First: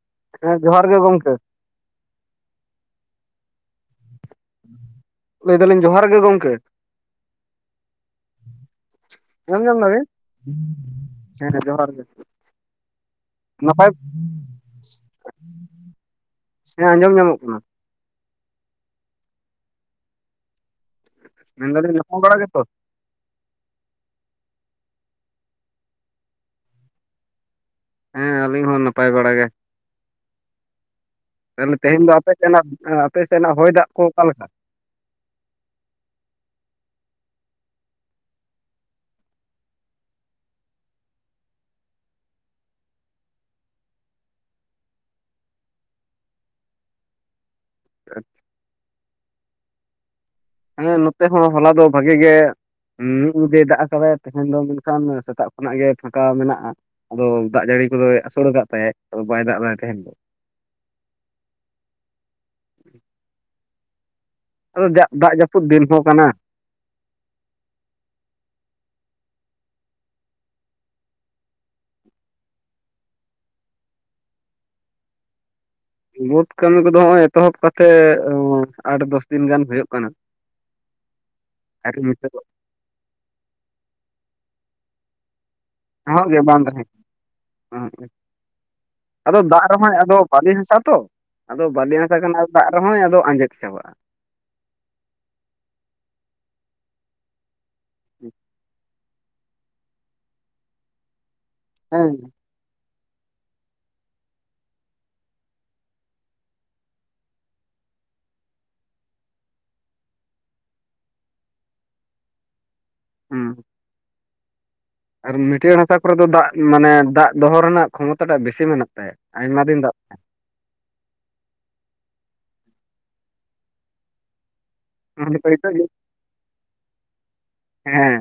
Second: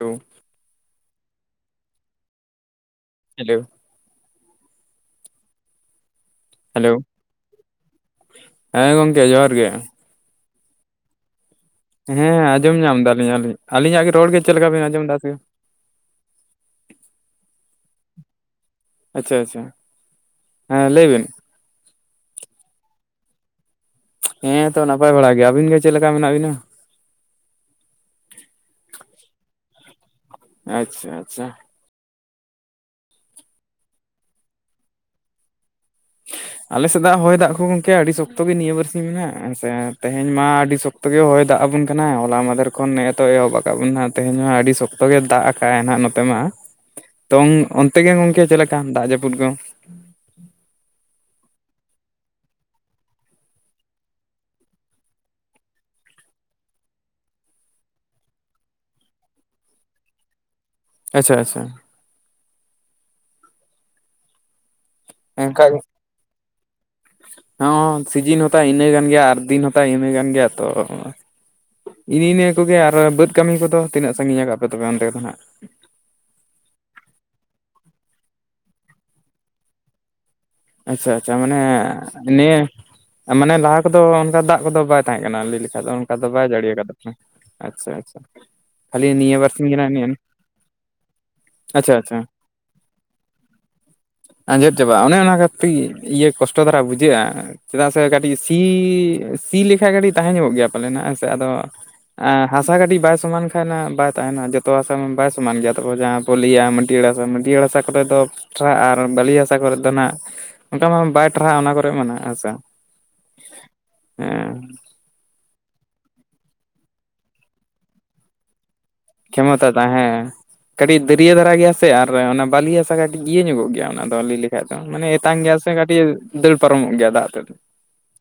ᱳ ᱦᱮᱸ ᱡᱚᱦᱟᱸᱨ ᱜᱮ ᱜᱚᱝᱠᱮ᱾ ᱦᱮᱞᱳ᱾ ᱞᱟᱹᱭ ᱫᱟᱹᱞᱤᱧ ᱡᱚᱦᱟᱸᱨ ᱜᱮ ᱜᱚᱝᱠᱮ᱾ ᱦᱮᱞᱳ ᱦᱮᱸ ᱜᱚᱢᱠᱮ ᱡᱚᱦᱟᱸᱨ ᱜᱮ᱾ ᱥᱮ ᱡᱚᱦᱟᱸᱨ ᱜᱮ᱾ ᱦᱮᱸ ᱟᱸᱡᱚᱢ ᱧᱟᱢ ᱫᱟᱞᱤᱧ ᱟᱹᱞᱤᱧ ᱱᱟᱯᱟᱭ ᱟᱹᱞᱤᱧᱟᱜ ᱜᱮ ᱨᱚᱲ ᱜᱮ ᱪᱮᱫ ᱞᱮᱠᱟ ᱵᱤᱱ ᱟᱸᱡᱚᱢ ᱫᱟ ᱥᱮ ᱦᱮᱸ ᱟᱸᱡᱚᱢ ᱧᱟᱢᱚᱜ ᱠᱟᱱᱟ᱾ ᱟᱪᱪᱷᱟ ᱟᱪᱪᱷᱟ ᱦᱮᱸ ᱞᱟᱹᱭ ᱵᱤᱱ᱾ ᱢᱮᱱᱫᱟᱞᱤᱧ ᱱᱟᱯᱟᱭ ᱵᱟᱲᱟ ᱜᱮᱛᱚ? ᱦᱮᱸᱛᱚ ᱱᱟᱯᱟᱭ ᱵᱟᱲᱟ ᱜᱮ ᱟᱹᱵᱤᱱ ᱜᱮ ᱪᱮᱫ ᱞᱮᱠᱟ ᱢᱮᱱᱟᱜ ᱵᱤᱱᱟ? ᱦᱮᱸ ᱟᱹᱞᱤᱧ ᱦᱚᱸ ᱱᱟᱯᱟᱭ ᱵᱟᱲᱟ ᱜᱮ᱾ ᱟᱪᱪᱷᱟ ᱟᱪᱪᱷᱟ, ᱛᱟᱦᱚᱞᱮ ᱛᱮᱦᱮᱧ ᱫᱚ ᱟᱯᱮ ᱥᱮᱱᱟᱜ ᱟᱯᱮ ᱥᱮᱱᱟᱜ ᱦᱚᱭ ᱫᱟᱜ ᱠᱚ ᱚᱠᱟ ᱞᱮᱠᱟ? [unintelligible] ᱟᱞᱮᱥᱮᱫ ᱫᱚ ᱦᱚᱭ ᱫᱟᱜ ᱠᱚ ᱜᱚᱢᱠᱮ ᱟᱹᱰᱤ ᱥᱚᱠᱛᱚ ᱜᱮ ᱱᱤᱭᱟᱹ ᱵᱟᱨᱥᱤᱧ ᱫᱚ ᱱᱟᱦᱟᱜ ᱛᱮᱦᱮᱧ ᱢᱟ ᱟᱹᱰᱤ ᱥᱚᱠᱛᱚ ᱛᱚᱵᱮ ᱦᱚᱭ ᱫᱟᱜ ᱟᱵᱤᱱ ᱠᱟᱱᱟ ᱦᱚᱞᱟ ᱢᱟᱦᱫᱮᱨ ᱠᱷᱚᱱ ᱱᱮ ᱮᱛᱦᱚᱵ ᱟᱠᱟᱫ ᱵᱤᱱ ᱛᱮᱦᱮᱧ ᱦᱚᱸ ᱟᱹᱰᱤ ᱥᱚᱠᱛᱚ ᱜᱮ ᱫᱟᱜ ᱦᱮᱸ ᱱᱟᱦᱟᱜ ᱱᱚᱛᱮ ᱢᱟ᱾ ᱛᱚ ᱚᱱᱛᱮ ᱜᱮ ᱜᱚᱝᱠᱮ ᱪᱮᱫ ᱞᱮᱠᱟ ᱫᱟᱜ ᱡᱟᱹᱯᱩᱫ ᱠᱚ? ᱦᱮᱸ ᱱᱚᱛᱮ ᱦᱚᱸ ᱦᱚᱞᱟ ᱫᱚ ᱵᱷᱟᱜᱮ ᱜᱮ ᱦᱩᱸ ᱢᱤᱫ ᱧᱤᱫᱟᱹᱭ ᱫᱟᱜ ᱠᱟᱫᱟᱭ ᱛᱟᱦᱮᱸᱱ ᱫᱚ ᱢᱮᱱᱠᱷᱟᱱ ᱥᱮᱛᱟᱜ ᱠᱷᱚᱱᱟᱜ ᱜᱮ ᱯᱷᱟᱸᱠᱟ ᱢᱮᱱᱟᱜᱼᱟ᱾ ᱟᱫᱚ ᱫᱟᱜ ᱡᱟᱹᱲᱤ ᱠᱚᱫᱚᱭ ᱟᱥᱳᱲ ᱠᱟᱫ ᱛᱮ ᱟᱫᱚ ᱵᱟᱭ ᱫᱟᱜ ᱫᱟᱭ ᱛᱮᱦᱮᱸᱱ ᱟᱪᱪᱷᱟ ᱟᱪᱪᱷᱟ, ᱟᱫᱚ ᱫᱟᱜ ᱫᱟᱜ ᱡᱟᱹᱯᱩᱫ ᱫᱤᱱ ᱦᱚᱸ ᱠᱟᱱᱟ᱾ ᱦᱮᱸ ᱥᱤᱡᱤᱱ ᱦᱚᱸᱛᱟᱭ ᱤᱱᱟᱹ ᱠᱟᱱ ᱜᱮᱭᱟ ᱟᱨ ᱫᱤᱱ ᱦᱚᱸᱛᱟᱭ ᱤᱱᱟᱹ ᱠᱟᱱ ᱜᱮᱭᱟ ᱛᱚ᱾ ᱱᱤ ᱱᱤᱭᱟᱹ ᱠᱚᱜᱮ ᱟᱨ ᱵᱟᱹᱫᱽ ᱠᱟᱹᱢᱤ ᱠᱚᱫᱚ ᱛᱤᱱᱟᱹᱜ ᱥᱟᱺᱜᱤᱧ ᱟᱠᱟᱜ ᱯᱮ ᱚᱱᱛᱮ ᱫᱚ ᱦᱟᱸᱜ? ᱵᱟᱹᱫᱽ ᱠᱟᱹᱢᱤ ᱠᱚᱫᱚ ᱦᱚᱜᱼᱚᱭ ᱮᱛᱚᱦᱚᱵ ᱠᱟᱛᱮᱫ ᱟᱴ ᱫᱚᱥ ᱫᱤᱱ ᱜᱟᱱ ᱦᱩᱭᱩᱜ ᱠᱟᱱᱟ᱾ ᱟᱪᱪᱷᱟ ᱟᱪᱪᱷᱟ ᱢᱟᱱᱮ ᱟᱨ ᱱᱤᱛᱚᱜ ᱱᱤᱭᱟᱹ ᱢᱟᱱᱮ ᱞᱟᱦᱟ ᱠᱚᱫᱚ ᱚᱱᱠᱟ ᱫᱟᱜ ᱠᱚᱫᱚ ᱵᱟᱭ ᱛᱟᱦᱮᱸ ᱠᱟᱱᱟ ᱞᱟᱹᱭ ᱵᱤᱱ? ᱟᱫᱚ ᱚᱱᱠᱟ ᱫᱚ ᱮᱦᱚᱵ ᱜᱮ ᱵᱟᱭ ᱵᱟᱝ ᱡᱟᱹᱲᱤ ᱛᱟᱦᱮᱸ ᱟᱠᱟᱫᱟ ᱟᱪᱪᱷᱟ ᱟᱪᱪᱷᱟ᱾ ᱠᱷᱟᱹᱞᱤ ᱱᱤᱭᱟᱹ ᱟᱫᱚ ᱫᱟᱜ ᱵᱟᱨᱥᱤᱧ ᱜᱮ ᱱᱟᱜ ᱨᱮᱦᱚᱸᱭ ᱱᱤᱭᱟᱹ ᱟᱫᱚ ᱵᱟᱞᱤ ᱦᱟᱥᱟ ᱛᱚ, ᱟᱫᱚ ᱟᱪᱪᱷᱟ ᱵᱟᱞᱤ ᱟᱪᱪᱷᱟ ᱦᱟᱥᱟ ᱠᱟᱱᱟ ᱫᱟᱜ ᱨᱮᱦᱚᱸᱭ ᱟᱫᱚ ᱟᱸᱡᱮᱫ ᱪᱟᱵᱟᱜᱼᱟ᱾ ᱟᱸᱡᱮᱫ ᱪᱟᱵᱟᱜᱼᱟ ᱚᱱᱮ ᱚᱱᱟ ᱠᱟᱹᱴᱤᱡ ᱤᱭᱟᱹ ᱠᱚᱥᱴᱚ ᱫᱷᱟᱨᱟ ᱵᱩᱡᱷᱟᱹᱜᱼᱟ᱾ ᱪᱮᱫᱟᱜ ᱥᱮ ᱠᱟᱹᱴᱤᱡ ᱥᱤ ᱥᱤ ᱞᱮᱠᱷᱟᱡ ᱠᱟᱹᱴᱤᱡ ᱛᱟᱦᱮᱸ ᱧᱚᱜᱚᱜ ᱜᱮᱭᱟ ᱯᱟᱞᱮᱱ ᱦᱟᱜ ᱦᱮᱸ ᱥᱮ ᱟᱫᱚ ᱦᱮᱸ ᱟᱸ ᱦᱟᱥᱟ ᱠᱟᱹᱴᱤᱡ ᱵᱟᱭ ᱥᱚᱢᱟᱱ ᱠᱷᱟᱱ ᱵᱟᱭ ᱛᱟᱦᱮᱸᱱᱟ ᱡᱚᱛᱚ ᱦᱟᱥᱟ ᱢᱟ ᱵᱟᱭ ᱥᱚᱢᱟᱱ ᱜᱮᱭᱟ ᱛᱚ ᱡᱟᱦᱟᱸ ᱯᱳᱞᱤᱭᱟ ᱢᱟᱹᱴᱭᱟᱹᱲ ᱦᱟᱥᱟ ᱢᱟᱹᱴᱭᱟᱹᱲ ᱦᱟᱥᱟ ᱠᱚᱨᱮ ᱫᱚ ᱴᱨᱟ-ᱟ ᱟᱨ ᱵᱟᱹᱞᱤ ᱦᱟᱥᱟ ᱠᱚᱨᱮᱫ ᱫᱚ ᱱᱟᱜ ᱚᱱᱠᱟ ᱢᱟ ᱵᱟᱭ ᱴᱨᱟᱦᱟᱜᱼᱟ ᱚᱱᱟ ᱠᱚᱨᱮ ᱢᱟ ᱦᱟᱥᱟ᱾ ᱦᱩᱸᱢ ᱮᱸ ᱟᱨ ᱢᱟᱹᱴᱭᱟᱹᱲ ᱦᱟᱥᱟ ᱠᱚᱨᱮ ᱫᱚ ᱫᱟᱜ ᱢᱟᱱᱮ ᱫᱟᱜ ᱫᱚᱦᱚ ᱨᱮᱱᱟᱜ ᱠᱷᱚᱢᱚᱛᱟ ᱴᱟᱜ ᱵᱮᱥᱤ ᱢᱮᱱᱟᱜ ᱛᱟᱭᱟ᱾ ᱟᱭᱢᱟ ᱫᱤᱱ ᱠᱷᱮᱢᱚᱛᱟᱛᱟ ᱫᱟᱜ ᱦᱮᱸ ᱠᱟᱹᱴᱤᱡ ᱫᱟᱹᱨᱭᱟᱹ ᱫᱷᱟᱨᱟ ᱜᱮᱭᱟ ᱥᱮ ᱟᱨ ᱚᱱᱟ ᱵᱟᱹᱞᱤ ᱦᱟᱥᱟ ᱠᱟᱹᱴᱤᱡ ᱤᱭᱟᱹ ᱧᱚᱜᱚᱜ ᱜᱮᱭᱟ ᱚᱱᱟ ᱫᱚ ᱟᱹᱞᱤᱧ ᱞᱮ [inaudible] ᱢᱟᱱᱮ ᱮᱛᱟᱝ ᱜᱮᱭᱟ ᱥᱮ ᱠᱟᱹᱴᱤᱡ ᱫᱟᱹᱲ ᱯᱟᱨᱚᱢᱚᱜ ᱜᱮᱭᱟ ᱫᱟᱜ ᱛᱮᱫ ᱦᱮᱸ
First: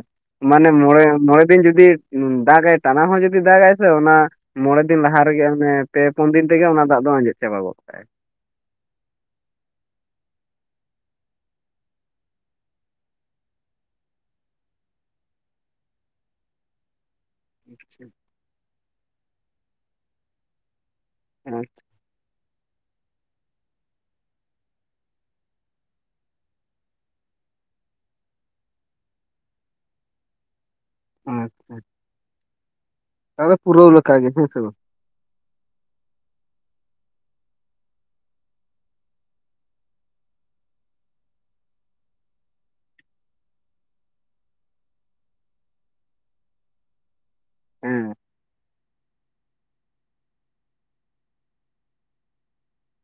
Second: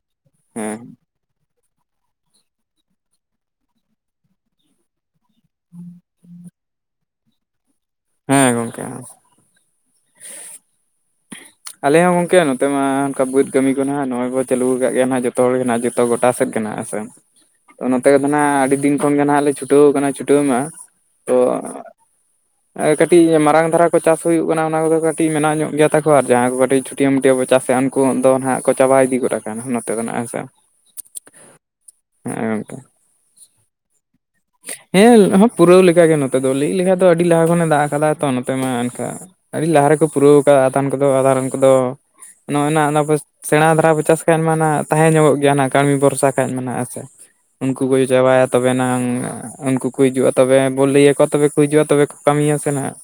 ᱢᱟᱱᱮ ᱦᱮᱸ, ᱢᱚᱬᱮ ᱢᱚᱬᱮ ᱫᱤᱱ ᱡᱩᱫᱤ ᱫᱟᱜᱟᱭ ᱴᱟᱱᱟ ᱦᱚᱸ ᱡᱩᱫᱤ ᱫᱟᱜᱟᱭ ᱥᱮ ᱚᱱᱟ ᱢᱚᱬᱮ ᱫᱤᱱ ᱞᱟᱦᱟ ᱨᱮᱜᱮ ᱚᱱᱮ ᱯᱮ ᱯᱩᱱ ᱫᱤᱱ ᱛᱮᱜᱮ ᱚᱱᱟ ᱫᱟᱜ ᱫᱚ ᱟᱸᱡᱮᱫ ᱪᱟᱵᱟ ᱜᱚᱜ ᱠᱟᱜ ᱟᱭ᱾ ᱦᱮᱸ ᱜᱚᱝᱠᱮ, ᱟᱞᱮ ᱦᱚᱸ ᱜᱚᱝᱠᱮ ᱱᱚᱛᱮ ᱢᱟ ᱚᱱᱠᱟ ᱵᱟᱹᱫᱽ ᱠᱟᱹᱢᱤ ᱠᱚ ᱱᱟᱜ ᱱᱚᱜᱼᱚᱭ ᱠᱚ ᱪᱟᱹᱞᱩ ᱠᱟᱜ ᱜᱮᱭᱟ ᱱᱟᱜ ᱡᱚᱛᱚ ᱦᱚᱲ ᱜᱮ ᱱᱟᱦᱟᱜ ᱡᱚᱛ ᱛᱚ ᱜᱚᱴᱟ ᱥᱮᱫ ᱠᱟᱱᱟ ᱦᱮ ᱥᱮ᱾ ᱛᱚ ᱱᱚᱛᱮᱫᱚ ᱦᱟᱸᱜ ᱟᱹᱰᱤ ᱫᱤᱱ ᱠᱷᱚᱱᱜᱮ ᱱᱟᱦᱟᱸᱜ ᱞᱮ ᱪᱷᱩᱴᱟᱹᱣ ᱠᱟᱱᱟ ᱪᱷᱩᱴᱟᱹᱣ ᱢᱟ ᱛᱚ ᱟᱪᱪᱷᱟ ᱠᱟᱹᱴᱤᱡ ᱢᱟᱨᱟᱝ ᱫᱷᱟᱨᱟ ᱠᱚ ᱪᱟᱥ ᱦᱩᱭᱩᱜ ᱠᱟᱱᱟ, ᱚᱱᱟ ᱠᱚᱫᱚ ᱠᱟᱹᱴᱤᱡ ᱢᱮᱱᱟᱜ ᱧᱚᱜ ᱜᱮᱭᱟ ᱛᱟᱠᱚ, ᱟᱨ ᱡᱟᱦᱟᱸᱭ ᱠᱚ ᱠᱟᱹᱴᱤᱡ ᱪᱷᱴᱭᱟᱹ ᱢᱩᱴᱭᱟᱹ ᱵᱚᱱ ᱪᱟᱥᱮᱫ-ᱟ ᱩᱱᱠᱩ ᱫᱚ ᱱᱟᱦᱟᱜ ᱠᱚ ᱪᱟᱵᱟ ᱤᱫᱤ ᱜᱚᱫ ᱟᱠᱟᱱᱟ ᱱᱚᱛᱮ ᱫᱚᱱᱦᱟᱜ ᱦᱮᱸ ᱥᱮ᱾ ᱟᱸ ᱦᱮ ᱜᱚᱝᱠᱮ᱾ ᱛᱚᱵᱮ ᱯᱩᱨᱟᱹᱣ ᱞᱮᱠᱟ ᱜᱮ ᱦᱮᱸ ᱥᱮ? ᱵᱟᱝ ᱦᱮᱸ ᱯᱩᱨᱟᱹᱣ ᱞᱮᱠᱟᱜᱮ ᱱᱚᱛᱮ ᱫᱚ ᱞᱟᱹᱭ ᱞᱮᱠᱷᱟᱡ ᱫᱚ ᱟᱹᱰᱤ ᱞᱟᱦᱟ ᱠᱷᱚᱱᱮ ᱫᱟᱜ ᱠᱟᱫᱟᱭ ᱛᱚ ᱱᱚᱛᱮ ᱢᱟ ᱮᱱ ᱠᱟ ᱟᱹᱰᱤ ᱞᱟᱦᱟ ᱨᱮᱠᱚ ᱯᱩᱨᱟᱹᱣ ᱠᱟᱫᱟ ᱟᱫᱷᱟᱱ ᱠᱚᱫᱚ ᱟᱫᱷᱟ ᱨᱮᱱ ᱠᱚᱫᱚ ᱱᱚᱜ ᱱᱟ ᱚᱱᱟ ᱥᱮᱬᱟ ᱫᱷᱟᱨᱟ ᱵᱚ ᱪᱟᱥ ᱠᱷᱟᱡ ᱢᱟ ᱱᱟ ᱛᱟᱦᱮᱸ ᱧᱚᱜᱚᱜ ᱜᱮᱭᱟ ᱱᱟᱜ ᱠᱟᱹᱢᱤ ᱵᱚᱨᱥᱟ ᱠᱷᱟᱡ ᱢᱟ ᱟᱱᱮ ᱦᱮᱸ ᱥᱮ, ᱩᱱᱠᱩ ᱠᱚ ᱦᱮᱸ ᱪᱟᱵᱟᱭᱟ ᱛᱚᱵᱮ ᱱᱟᱝ ᱩᱱᱠᱩ ᱠᱚ ᱦᱤᱡᱩᱜ-ᱟ ᱛᱚᱵᱮ ᱵᱚᱱ ᱞᱟᱹᱭ ᱟᱠᱚᱣᱟ ᱛᱚᱵᱮ ᱠᱚ ᱦᱤᱡᱩᱜ-ᱟ ᱠᱚ ᱠᱟᱹᱢᱤᱭᱟ ᱥᱮ ᱱᱦᱟᱸᱜ,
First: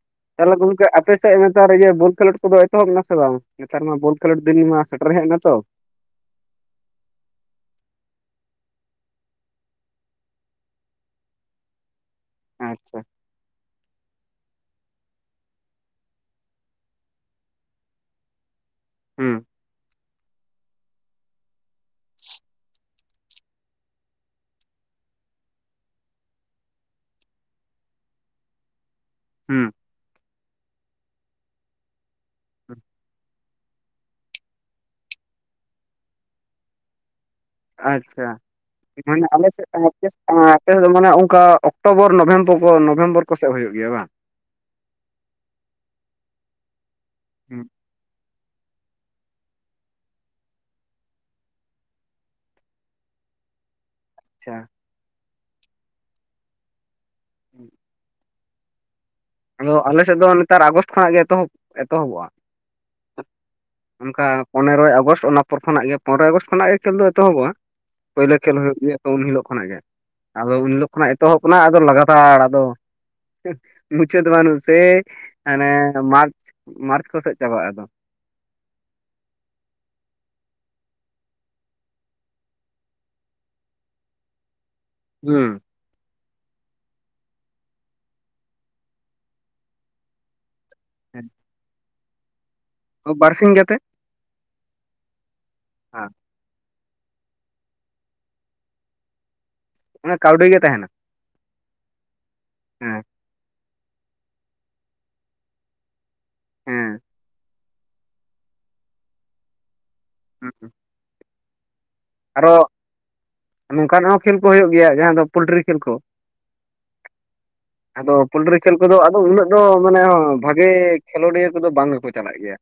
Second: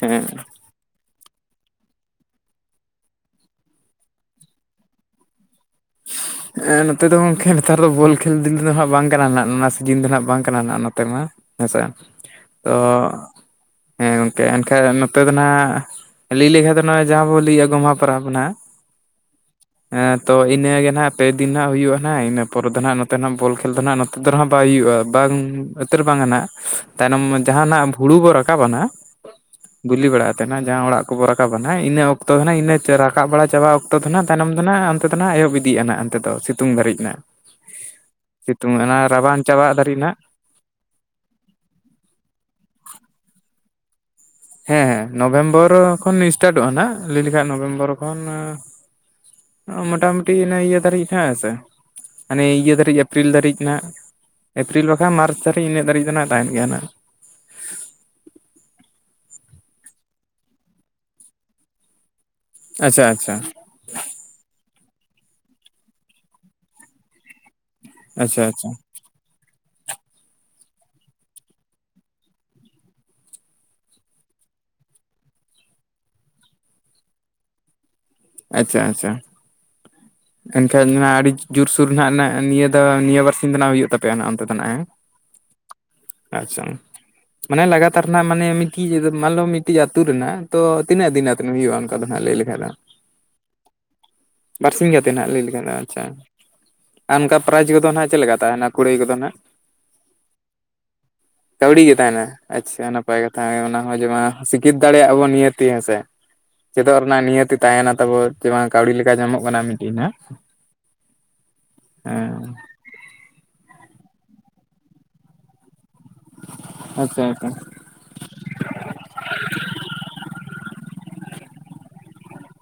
ᱦᱮᱸ, ᱛᱟᱦᱞᱮ ᱜᱚᱢᱠᱮ ᱟᱯᱮ ᱥᱮᱫ ᱱᱮᱛᱟᱨ ᱨᱮ ᱤᱭᱟᱹ ᱵᱳᱞ ᱠᱷᱮᱞᱳᱰ ᱠᱚᱫᱚ ᱮᱛᱚᱦᱚᱵ ᱮᱱᱟ ᱥᱮ ᱵᱟᱝ? ᱱᱮᱛᱟᱨ ᱢᱟ ᱵᱳᱞ ᱠᱷᱮᱞᱳᱰ ᱫᱤᱱ ᱢᱟ ᱥᱮᱴᱮᱨ ᱦᱮᱡ ᱱᱟᱛᱚ, ᱮ ᱱᱚᱛᱮ ᱫᱚ ᱜᱚᱝᱠᱮ ᱱᱮᱛᱟᱨ ᱫᱚ ᱵᱚᱞ ᱠᱷᱮᱞ ᱫᱤᱱ ᱫᱚ ᱦᱟᱜ ᱵᱟᱝ ᱠᱟᱱᱟ ᱚᱱᱟ ᱥᱤᱡᱤᱱ ᱫᱚ ᱦᱟᱜ ᱵᱟᱝ ᱠᱟᱱᱟ ᱱᱟᱜ ᱱᱚᱛᱮ ᱢᱟ, ᱦᱮᱸᱥᱮ ᱛᱚ ᱟᱪᱪᱷᱟ ᱦᱮᱸ ᱜᱚᱝᱠᱮ, ᱮᱱᱠᱷᱟᱱᱡ ᱱᱚᱛᱮ ᱫᱚ ᱱᱦᱟᱜ ᱞᱟᱹᱭ ᱞᱮᱠᱷᱟᱱ ᱫᱚ ᱱᱚᱜ ᱚᱭ ᱡᱟᱦᱟᱸ ᱵᱚ ᱞᱟᱹᱭ-ᱟ ᱜᱚᱢᱦᱟ ᱯᱟᱨᱟᱵᱽ ᱱᱟ ᱦᱩᱸ, ᱦᱮᱸ ᱛᱚ ᱤ ᱤᱱᱟᱹᱜᱮ ᱱᱟᱦᱟᱜ ᱯᱮᱫᱤᱱ ᱦᱟᱜ ᱦᱩᱭᱩᱜ-ᱟ ᱱᱦᱟᱜ ᱤᱱᱟᱹ ᱯᱚᱨᱮ ᱫᱚ ᱱᱦᱟᱜ ᱱᱚᱛᱮ ᱱᱟᱜ ᱵᱚᱞ ᱠᱷᱮᱞ ᱫᱚ ᱱᱟᱦᱟᱜ ᱱᱚᱛᱮ ᱫᱚ ᱱᱟᱦᱟᱜ ᱵᱟᱭ ᱦᱩᱭᱩᱜ-ᱟ ᱵᱟᱝ, ᱩᱛᱟᱹᱨ ᱵᱟᱝᱟᱱᱟ ᱛᱟᱭᱱᱚᱢ ᱡᱟᱦᱟᱱᱟᱜ ᱦᱩᱲᱩ ᱵᱚ ᱨᱟᱠᱟᱵᱟᱱᱟ ᱦᱩᱸ ᱵᱤᱞᱤ ᱵᱟᱲᱟ ᱟᱛᱮᱱᱟᱜ ᱡᱟᱦᱟᱸ ᱚᱲᱟᱜ ᱠᱚᱵ ᱨᱟᱠᱟᱵᱟ ᱱᱦᱟᱜ ᱤᱱᱟᱹ ᱚᱠᱛᱚ ᱱᱟᱦᱟᱜ ᱨᱟᱠᱟᱵ ᱵᱟᱲᱟ ᱪᱟᱞᱟᱣ ᱛᱚᱛᱷᱱᱟᱜ ᱛᱥᱭᱱᱚᱢ ᱫᱚ ᱱᱟᱜ ᱚᱱᱛᱮ ᱫᱚ ᱱᱦᱟᱜ ᱮᱦᱚᱵ ᱤᱫᱤᱜ ᱟᱱᱦᱟᱜ ᱚᱱᱛᱮ ᱫᱚ ᱥᱤᱛᱩᱝ ᱫᱟᱹᱨᱤᱡ ᱱᱟᱜ, ᱟᱪᱪᱷᱟ ᱥᱤᱛᱩᱝ ᱚᱱᱟ ᱢᱟᱱᱮ ᱨᱟᱵᱟᱝ ᱟᱞᱮ ᱥᱮᱫ ᱪᱟᱵᱟᱜ ᱫᱟᱹᱨᱤᱡ ᱟᱯᱮ ᱱᱟᱜ, ᱟᱯᱮ ᱥᱮᱫ ᱫᱚ ᱢᱟᱱᱮ ᱚᱝᱠᱟ ᱚᱠᱴᱳᱵᱚᱨ ᱱᱚᱵᱷᱮᱢᱵᱚᱨ ᱠᱚ ᱱᱚᱵᱷᱮᱢᱵᱚᱨ ᱠᱚᱥᱮᱜ ᱦᱩᱭᱩᱜ ᱜᱮᱭᱟ ᱵᱟᱝ? ᱦᱮᱸ ᱦᱮᱸ ᱱᱚᱵᱷᱮᱢᱵᱚᱨ ᱠᱷᱚᱱ ᱤᱥᱴᱟᱨᱴᱚᱜ-ᱟ ᱱᱦᱟᱜ ᱞᱟᱹᱭ ᱞᱮᱠᱷᱟᱱ ᱱᱚᱵᱷᱮᱢᱵᱚᱨ ᱠᱷᱚᱱ ᱢᱚᱴᱟᱢᱩᱴᱤ ᱚᱱᱟ ᱤᱭᱟᱹ ᱫᱷᱟᱹᱨᱤᱡ ᱦᱮ ᱥᱮ᱾ ᱢᱟᱹᱱᱤ ᱤᱭᱟᱹ ᱫᱷᱟᱹᱨᱤᱡ ᱮᱯᱤᱨᱤᱞ ᱫᱷᱟᱹᱨᱤᱡ ᱱᱦᱟᱜ, ᱟᱪᱪᱷᱟ ᱮᱯᱨᱤᱞ ᱵᱟᱠᱷᱟᱱ ᱢᱟᱨᱪ ᱫᱷᱟᱹᱨᱤᱡ ᱤᱱᱟᱹᱜ ᱫᱷᱟᱹᱨᱤᱡ ᱫᱚ ᱱᱦᱟᱜ ᱛᱟᱦᱮᱱ ᱜᱮᱭᱟ ᱱᱦᱟᱜ᱾ ᱦᱩᱸ ᱟᱞᱚ ᱟᱞᱮ ᱥᱮᱫ ᱫᱚ ᱱᱮᱛᱟᱨ ᱟᱜᱚᱥᱴ ᱠᱷᱚᱱᱟᱜ ᱜᱮ ᱮᱛᱚᱦᱚᱵ ᱮᱛᱚᱦᱚᱵᱚᱜ-ᱟ, ᱟᱪᱪᱷᱟ ᱟᱪᱪᱷᱟ, ᱚᱱᱠᱟ ᱯᱚᱱᱮᱨᱚᱭ ᱟᱜᱚᱥᱴ ᱚᱱᱟ ᱯᱚᱨ ᱠᱷᱚᱱᱟᱜ ᱜᱮ ᱯᱚᱨᱚᱭ ᱟᱜᱚᱥᱴᱚ ᱠᱷᱚᱱᱟᱜ ᱜᱮ ᱠᱷᱮᱞ ᱫᱚ ᱮᱛᱚᱦᱚᱵᱚᱜ-ᱟ, ᱯᱳᱭᱞᱚ ᱟᱪᱪᱷᱟ ᱠᱷᱮᱞ ᱟᱪᱪᱷᱟ ᱦᱩᱭᱩᱜ ᱜᱮᱭᱟ᱾ ᱩᱱ ᱦᱤᱞᱳᱜ ᱠᱷᱚᱱᱟᱜ ᱜᱮ, ᱟᱫᱚ ᱩᱱ ᱦᱤᱞᱳᱜ ᱠᱷᱚᱱᱟᱜ ᱮᱛᱚᱦᱚᱵ ᱠᱟᱱᱟ ᱟᱫᱚ ᱞᱟᱜᱟᱛᱟᱲ ᱟᱫᱚ ᱢᱩᱪᱟᱹᱫᱚᱜ ᱟ ᱥᱮᱭ ᱦᱟᱱᱮ ᱢᱟᱨᱪ ᱢᱟᱨᱪ ᱠᱚᱥᱮᱡ ᱪᱟᱵᱟᱜ-ᱟ ᱟᱫᱚ, ᱟᱪᱪᱷᱟ ᱟᱪᱪᱷᱟ, [inaudible] ᱮᱱᱠᱷᱟᱱ ᱟᱹᱰᱤ ᱡᱳᱨᱥᱳᱨ ᱱᱦᱟᱜ ᱱᱤᱭᱟᱹ ᱫᱚ ᱱᱤᱭᱟᱹ ᱵᱟᱨᱥᱤᱧ ᱫᱚ ᱱᱦᱟᱜ ᱦᱩᱭᱩᱜ ᱛᱟᱯᱮᱭᱟ ᱦᱟᱜ ᱚᱱᱛᱮ ᱫᱚ ᱱᱦᱟᱜ ᱦᱮ, ᱦᱩᱸ, ᱟᱪᱪᱷᱟ, ᱢᱟᱱᱮ ᱞᱟᱜᱟᱛᱟᱨ ᱨᱮᱱᱟᱜ ᱢᱟᱱᱮ ᱢᱤᱴᱤᱡ ᱢᱟᱱᱞᱚ ᱢᱤᱫᱴᱤᱡ ᱟᱹᱛᱩ ᱨᱮᱱᱟᱜ, ᱛᱚ ᱛᱤᱱᱟᱹᱜ ᱫᱤᱱ ᱟᱛᱮᱱ ᱦᱩᱭᱩᱜ-ᱟ ᱚᱱᱠᱟ ᱫᱚ ᱱᱦᱟᱜ ᱞᱟᱹᱭ ᱞᱮᱠᱷᱟᱡ ᱫᱚ, ᱵᱟᱨᱥᱤᱝ ᱜᱟᱛᱮ, ᱵᱟᱨ ᱥᱤᱧ ᱜᱟᱛᱮ ᱱᱦᱟᱜ ᱞᱟᱹᱭ ᱞᱮᱠᱷᱟᱱ ᱟᱪᱪᱷᱟ, ᱟᱱᱠᱟ ᱯᱨᱟᱭᱤᱡᱽ ᱠᱚᱫᱚ ᱦᱟᱜ ᱪᱮᱫ ᱞᱮᱠᱟ ᱛᱟᱦᱮᱱᱟ ᱠᱩᱲᱟᱹᱭ ᱠᱚᱫᱚ ᱦᱟᱜ? ᱚᱱᱟ ᱠᱟᱹᱣᱰᱤ ᱜᱮ ᱛᱟᱦᱮᱱᱟ, ᱠᱟᱹᱣᱰᱤ ᱜᱮ ᱛᱟᱦᱮᱱᱟ ᱟᱪᱪᱷᱟ ᱦᱮᱸ ᱱᱟᱯᱟᱭ ᱠᱟᱛᱷᱟ, ᱦᱮᱸᱚᱱᱟ ᱦᱚᱸ ᱡᱚᱢᱟ ᱥᱤᱠᱷᱤᱛ ᱫᱟᱲᱮᱭᱟᱜᱼᱟ ᱵᱚᱱ ᱱᱤᱦᱟᱹᱛᱤ ᱦᱮᱸᱥᱮ ᱦᱮᱸ ᱪᱮᱫᱚᱜ ᱨᱮᱱᱟᱜ ᱱᱤᱦᱟᱹᱛᱤ ᱛᱟᱦᱮᱱᱟ, ᱛᱟᱵᱚ ᱛᱮᱢᱟ ᱠᱟᱹᱣᱰᱤ ᱞᱮᱠᱟ ᱧᱟᱢᱚᱜ ᱠᱟᱱᱟ ᱢᱤᱫᱴᱮᱱ ᱦᱚ, ᱦᱩ, ᱦᱮᱸ, ᱱᱚᱝᱠᱟᱱ ᱦᱚᱸ ᱠᱷᱮᱞ ᱠᱚ ᱦᱩᱭᱩᱜ ᱜᱮᱭᱟ ᱡᱟᱦᱟᱸ ᱫᱚ ᱯᱳᱞᱴᱨᱤ ᱠᱷᱮᱞ ᱠᱚ? ᱟᱪᱪᱷᱟ ᱟᱪᱪᱷᱟ, ᱟᱫᱚ ᱯᱚᱞᱴᱤᱨᱤ ᱠᱷᱮᱞ ᱠᱚᱫᱚ ᱟᱫᱚ ᱩᱱᱟᱹᱜ ᱫᱚ ᱢᱟᱱᱮ ᱵᱷᱟᱜᱮ ᱠᱷᱮᱞᱳᱰᱤᱭᱟᱹ ᱠᱚᱫᱚ ᱵᱟᱝ ᱜᱮᱠᱚ ᱪᱟᱞᱟᱜ ᱜᱮᱭᱟ,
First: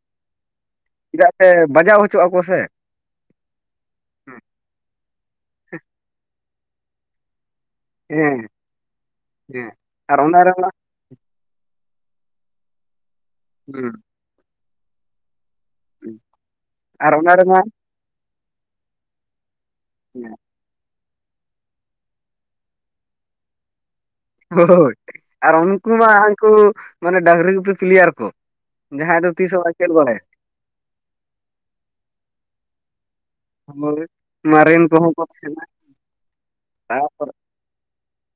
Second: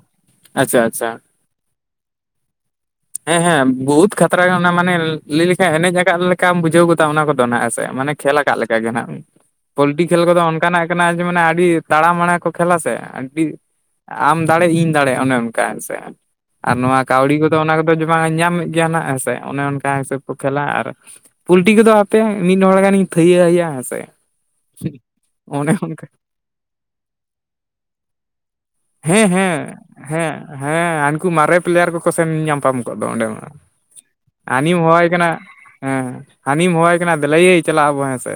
ᱟᱪᱪᱷᱟ ᱟᱪᱪᱷᱟ, ᱪᱮᱫᱟᱜ ᱥᱮ ᱵᱟᱡᱟᱣ ᱦᱚᱪᱚᱜ ᱟᱠᱚ ᱥᱮ, ᱦᱮᱸ ᱦᱮᱸ ᱵᱚᱦᱩᱫ ᱠᱷᱛᱨᱟ ᱜᱮ ᱚᱱᱟ ᱢᱟᱱᱮ ᱞᱟᱹᱭ ᱞᱮᱠᱷᱟᱱ ᱮᱱᱮᱡ ᱟᱠᱟᱫ ᱞᱮᱠᱟᱢ ᱵᱩᱡᱷᱟᱹᱣ ᱜᱚᱫᱟ ᱚᱱᱟ ᱠᱚᱫᱚ ᱱᱟᱜ ᱦᱮᱥᱮ, ᱢᱟᱱᱮ ᱠᱷᱮᱞ ᱦᱮᱸ ᱟᱠᱟᱫ ᱞᱮᱠᱟᱜ ᱜᱮ ᱱᱟᱦᱱᱟᱜ, ᱦᱮᱸ ᱯᱳᱞᱴᱤ ᱟᱨ ᱠᱷᱮᱞ ᱚᱱᱟ ᱠᱚᱫᱚ ᱨᱮᱢᱟ ᱚᱱᱠᱟᱱᱟᱜ ᱠᱟᱱᱟ ᱡᱮ ᱢᱟᱱᱮ ᱟᱹᱰᱤ ᱛᱟᱲᱟᱢ ᱢᱟᱬᱟ ᱠᱚ ᱠᱷᱮᱞᱟ ᱥᱮ ᱟᱹᱰᱤᱼᱼ [unintelligible] ᱟᱢ ᱫᱟᱲᱮ ᱤᱧ ᱫᱟᱲᱮ ᱚᱱᱮ ᱚᱱᱠᱟ ᱦᱮᱸᱥᱮ ᱟᱨ ᱱᱚᱣᱟ ᱚᱱᱟ ᱠᱟᱹᱣᱰᱤ ᱠᱚᱫᱚ ᱨᱮᱢᱟ ᱚᱱᱮᱼᱼ [unintelligible] ᱧᱟᱢᱮᱫ ᱜᱮᱭᱟ ᱱᱟᱜ ᱦᱮᱥᱮ ᱚᱱᱮ ᱚᱱᱠᱟ ᱦᱤᱥᱟᱹᱵᱽ ᱠᱚ ᱠᱷᱮᱞᱟ ᱟᱨᱼᱼ ᱯᱚᱞᱴᱤ ᱠᱚᱫᱚ ᱟᱯᱮ ᱢᱤᱫ ᱦᱚᱲ ᱜᱟᱱᱤᱧ ᱛᱷᱟᱹᱭᱟᱹ ᱟᱭᱟ ᱦᱮᱸᱥᱮ᱾ ᱦᱳᱻᱭ ᱟᱨ ᱚᱱᱮ ᱩᱱᱠᱩ ᱚᱱᱠᱟ ᱢᱟ ᱦᱟᱱᱠᱩ ᱢᱟᱱᱮ ᱰᱟᱝᱨᱤ ᱜᱩᱯᱤ ᱯᱤᱞᱭᱟᱨ ᱠᱚ᱾ ᱡᱟᱦᱟᱸᱭ ᱦᱮᱸ ᱫᱚ ᱛᱤᱥ ᱦᱚᱸ ᱵᱟᱭ ᱦᱮᱸ ᱠᱷᱮᱞ ᱵᱟᱲᱟᱭᱟ᱾ ᱦᱮᱸ ᱦᱮᱸ ᱦᱟᱱᱠᱩ ᱢᱟᱨᱮ ᱯᱤᱞᱭᱟᱨ ᱠᱚᱠᱚ ᱥᱮᱱ ᱧᱟᱯᱟᱢ ᱠᱚᱜ ᱫᱚ ᱚᱸᱰᱮ ᱢᱟ᱾ ᱦᱳᱭ ᱟᱹᱱᱤᱢ ᱢᱟᱨᱮᱱ ᱦᱚᱦᱟᱭ ᱠᱚᱦᱚᱸ ᱠᱚ ᱠᱟᱱᱟ᱾ ᱛᱟᱦᱮᱱᱟ ᱦᱮᱸ ᱦᱟᱹᱱᱤᱢ ᱦᱚᱭᱟᱭ ᱠᱟᱱᱟ ᱛᱟᱯᱚᱨᱮ ᱫᱮᱞᱟᱭᱟᱹᱭ ᱪᱟᱞᱟᱜ ᱟᱵᱚ ᱦᱮᱸᱥᱮ